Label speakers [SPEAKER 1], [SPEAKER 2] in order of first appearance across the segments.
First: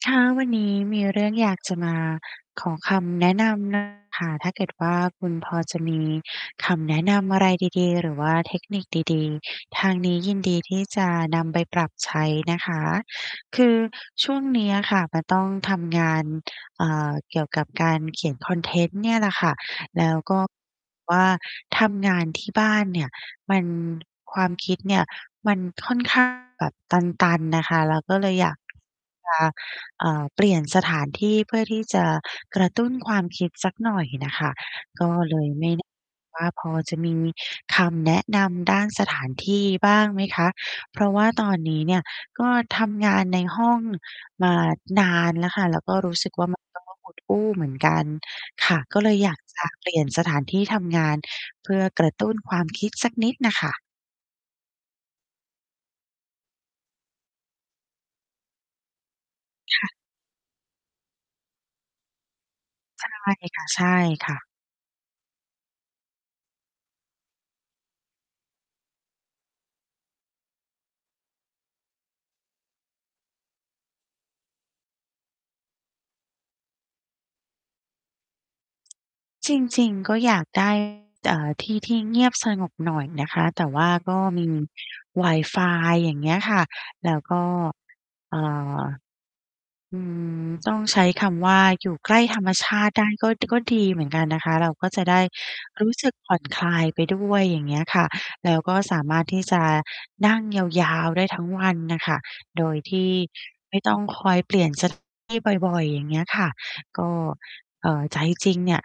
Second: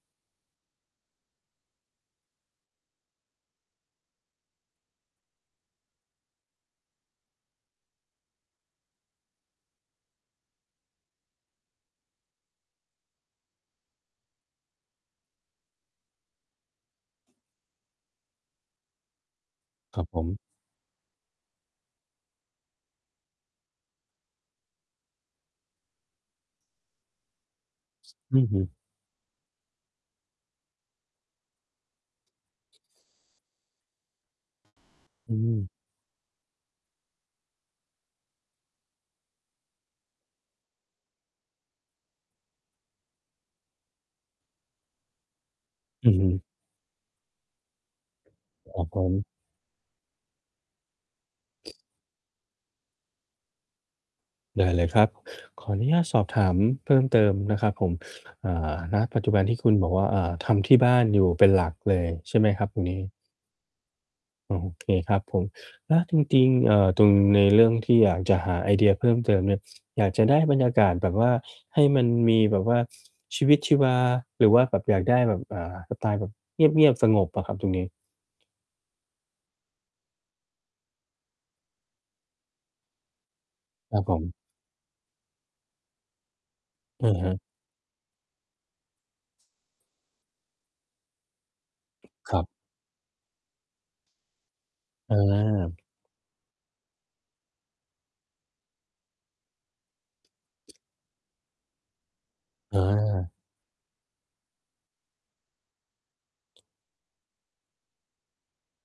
[SPEAKER 1] ค่ะ วันนี้มีเรื่องอยากจะมาขอคำแนะ นำ ค่ะ ถ้าเกิดว่า คุณพอจะมีคำแนะนำอะไรดี ๆ หรือว่าเทคนิคดี ๆ ทางนี้ยินดีที่จะนำไปปรับใช้นะคะ คือช่วงนี้อะค่ะจะต้องทำงาน อ่า เกี่ยวกับการเขียนคอนเทนต์เนี่ยแหละค่ะ
[SPEAKER 2] คร
[SPEAKER 1] แ
[SPEAKER 2] ั
[SPEAKER 1] ล
[SPEAKER 2] บ
[SPEAKER 1] ้
[SPEAKER 2] ผ
[SPEAKER 1] ว
[SPEAKER 2] ม
[SPEAKER 1] ก็แบบ ว่าทำงานที่บ้านเนี่ย มัน ความคิดเนี่ยมันค่อน ข้าง แบบตัน ๆ น่ะค่ะ เราก็เล
[SPEAKER 2] อ
[SPEAKER 1] ย
[SPEAKER 2] ือ
[SPEAKER 1] อยา
[SPEAKER 2] ฮ
[SPEAKER 1] ก
[SPEAKER 2] ึ
[SPEAKER 1] จะ อ่า เปลี่ยนสถานที่เพื่อที่จะกระตุ้นความคิดสักหน่อยน่ะค่ะ ก็
[SPEAKER 2] อ
[SPEAKER 1] เ
[SPEAKER 2] ื
[SPEAKER 1] ลย
[SPEAKER 2] ม
[SPEAKER 1] ไม่ แน่ ว่าพอจะมีคำแนะนำด้านสถานที่บ้างไหมคะ? เพราะว่าตอนนี้เนี่ย ก็ทำงานในห้องมานานแล้วค่ะ แล้วก็
[SPEAKER 2] อื
[SPEAKER 1] รู
[SPEAKER 2] อ
[SPEAKER 1] ้
[SPEAKER 2] ฮ
[SPEAKER 1] สึกว
[SPEAKER 2] ึ
[SPEAKER 1] ่า มันก็อุดอู้ เหมือนกัน ค
[SPEAKER 2] ค
[SPEAKER 1] ่
[SPEAKER 2] ร
[SPEAKER 1] ะ
[SPEAKER 2] ับ
[SPEAKER 1] ก
[SPEAKER 2] ผ
[SPEAKER 1] ็เลย
[SPEAKER 2] ม
[SPEAKER 1] อยาก จะ เปลี่ยนสถานที่ทำงาน เพื่อกระตุ้นความคิดสักนิดน่ะค่ะ
[SPEAKER 2] ได้เลยครับ ขออนุญาตสอบถามเพิ่มเติมนะครับผม อ่า ณ ปัจจุบันที่คุ
[SPEAKER 1] ค
[SPEAKER 2] ณบ
[SPEAKER 1] ่
[SPEAKER 2] อ
[SPEAKER 1] ะ
[SPEAKER 2] กว่า อ่า ทำที่บ้านอยู่เป็นหลักเลยใช่ไหมครับวันนี
[SPEAKER 1] ใช
[SPEAKER 2] ้?
[SPEAKER 1] ่ค่ะ ใช่ค่ะ
[SPEAKER 2] โอเค ครับผม แล้วจริง ๆ เอ่อ ตรงใน เรื่องที่อยากจะหาไอเดียเพิ่มเติมเนี่ย อยากจะได้บรรยากาศแบบว่า ให้มันมีแบบว่า ชีวิตชีวา หรือว่าแบบอยากได้แบบ อ่า สไตล์แบบเงียบ ๆ สงบอะครับตรงนี้?
[SPEAKER 1] จริง ๆ ก็อยาก ได้ อ่า ที่ที่เงียบสงบหน่อยนะคะ แต่ว่า
[SPEAKER 2] ครับ
[SPEAKER 1] ก
[SPEAKER 2] ผ
[SPEAKER 1] ็
[SPEAKER 2] ม
[SPEAKER 1] มีวายฟาย อย่างเงี้ยค่ะ
[SPEAKER 2] อื
[SPEAKER 1] แล
[SPEAKER 2] อ
[SPEAKER 1] ้ว
[SPEAKER 2] ฮึ
[SPEAKER 1] ก็ อ่า อืม ต้องใช้คำว่าอยู่ใกล้
[SPEAKER 2] ค
[SPEAKER 1] ธ
[SPEAKER 2] รั
[SPEAKER 1] รร
[SPEAKER 2] บ
[SPEAKER 1] มชาติได้ ก็ ก็ดีเหมือนกันนะคะ เราก็จะ
[SPEAKER 2] อ
[SPEAKER 1] ได้
[SPEAKER 2] า
[SPEAKER 1] รู้สึก ผ่อนคลายไปด้วย อย่างเงี้ยค่ะ แล้วก็สามารถที่จะ นั่งยาว ๆ ได้ทั้งวันน่ะค่ะ โดย
[SPEAKER 2] อ
[SPEAKER 1] ที่
[SPEAKER 2] า
[SPEAKER 1] ไม่ต้องคอยเปลี่ยน สถานที่ บ่อย ๆ อย่างเงี้ยค่ะ ก็ เอ่อ ใจจริงเนี่ย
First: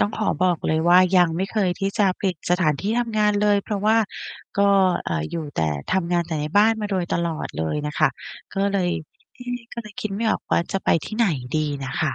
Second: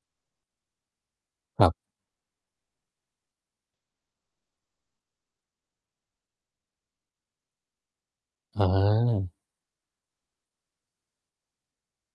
[SPEAKER 1] ต้องขอบอกเลยว่า ยังไม่เค
[SPEAKER 2] ครั
[SPEAKER 1] ย
[SPEAKER 2] บ
[SPEAKER 1] ที่จะปิดสถานที่ทำงานเลย เพราะว่าก็ เอ่อ อยู่แต่ ทำงานแต่ในบ้านมาโดยตลอด เลยน่ะค่ะ ก
[SPEAKER 2] อ
[SPEAKER 1] ็เลย
[SPEAKER 2] า
[SPEAKER 1] เอ๊ ก็เลยคิด ไม่ออกว่า จะไปที่ไหนดีน่ะค่ะ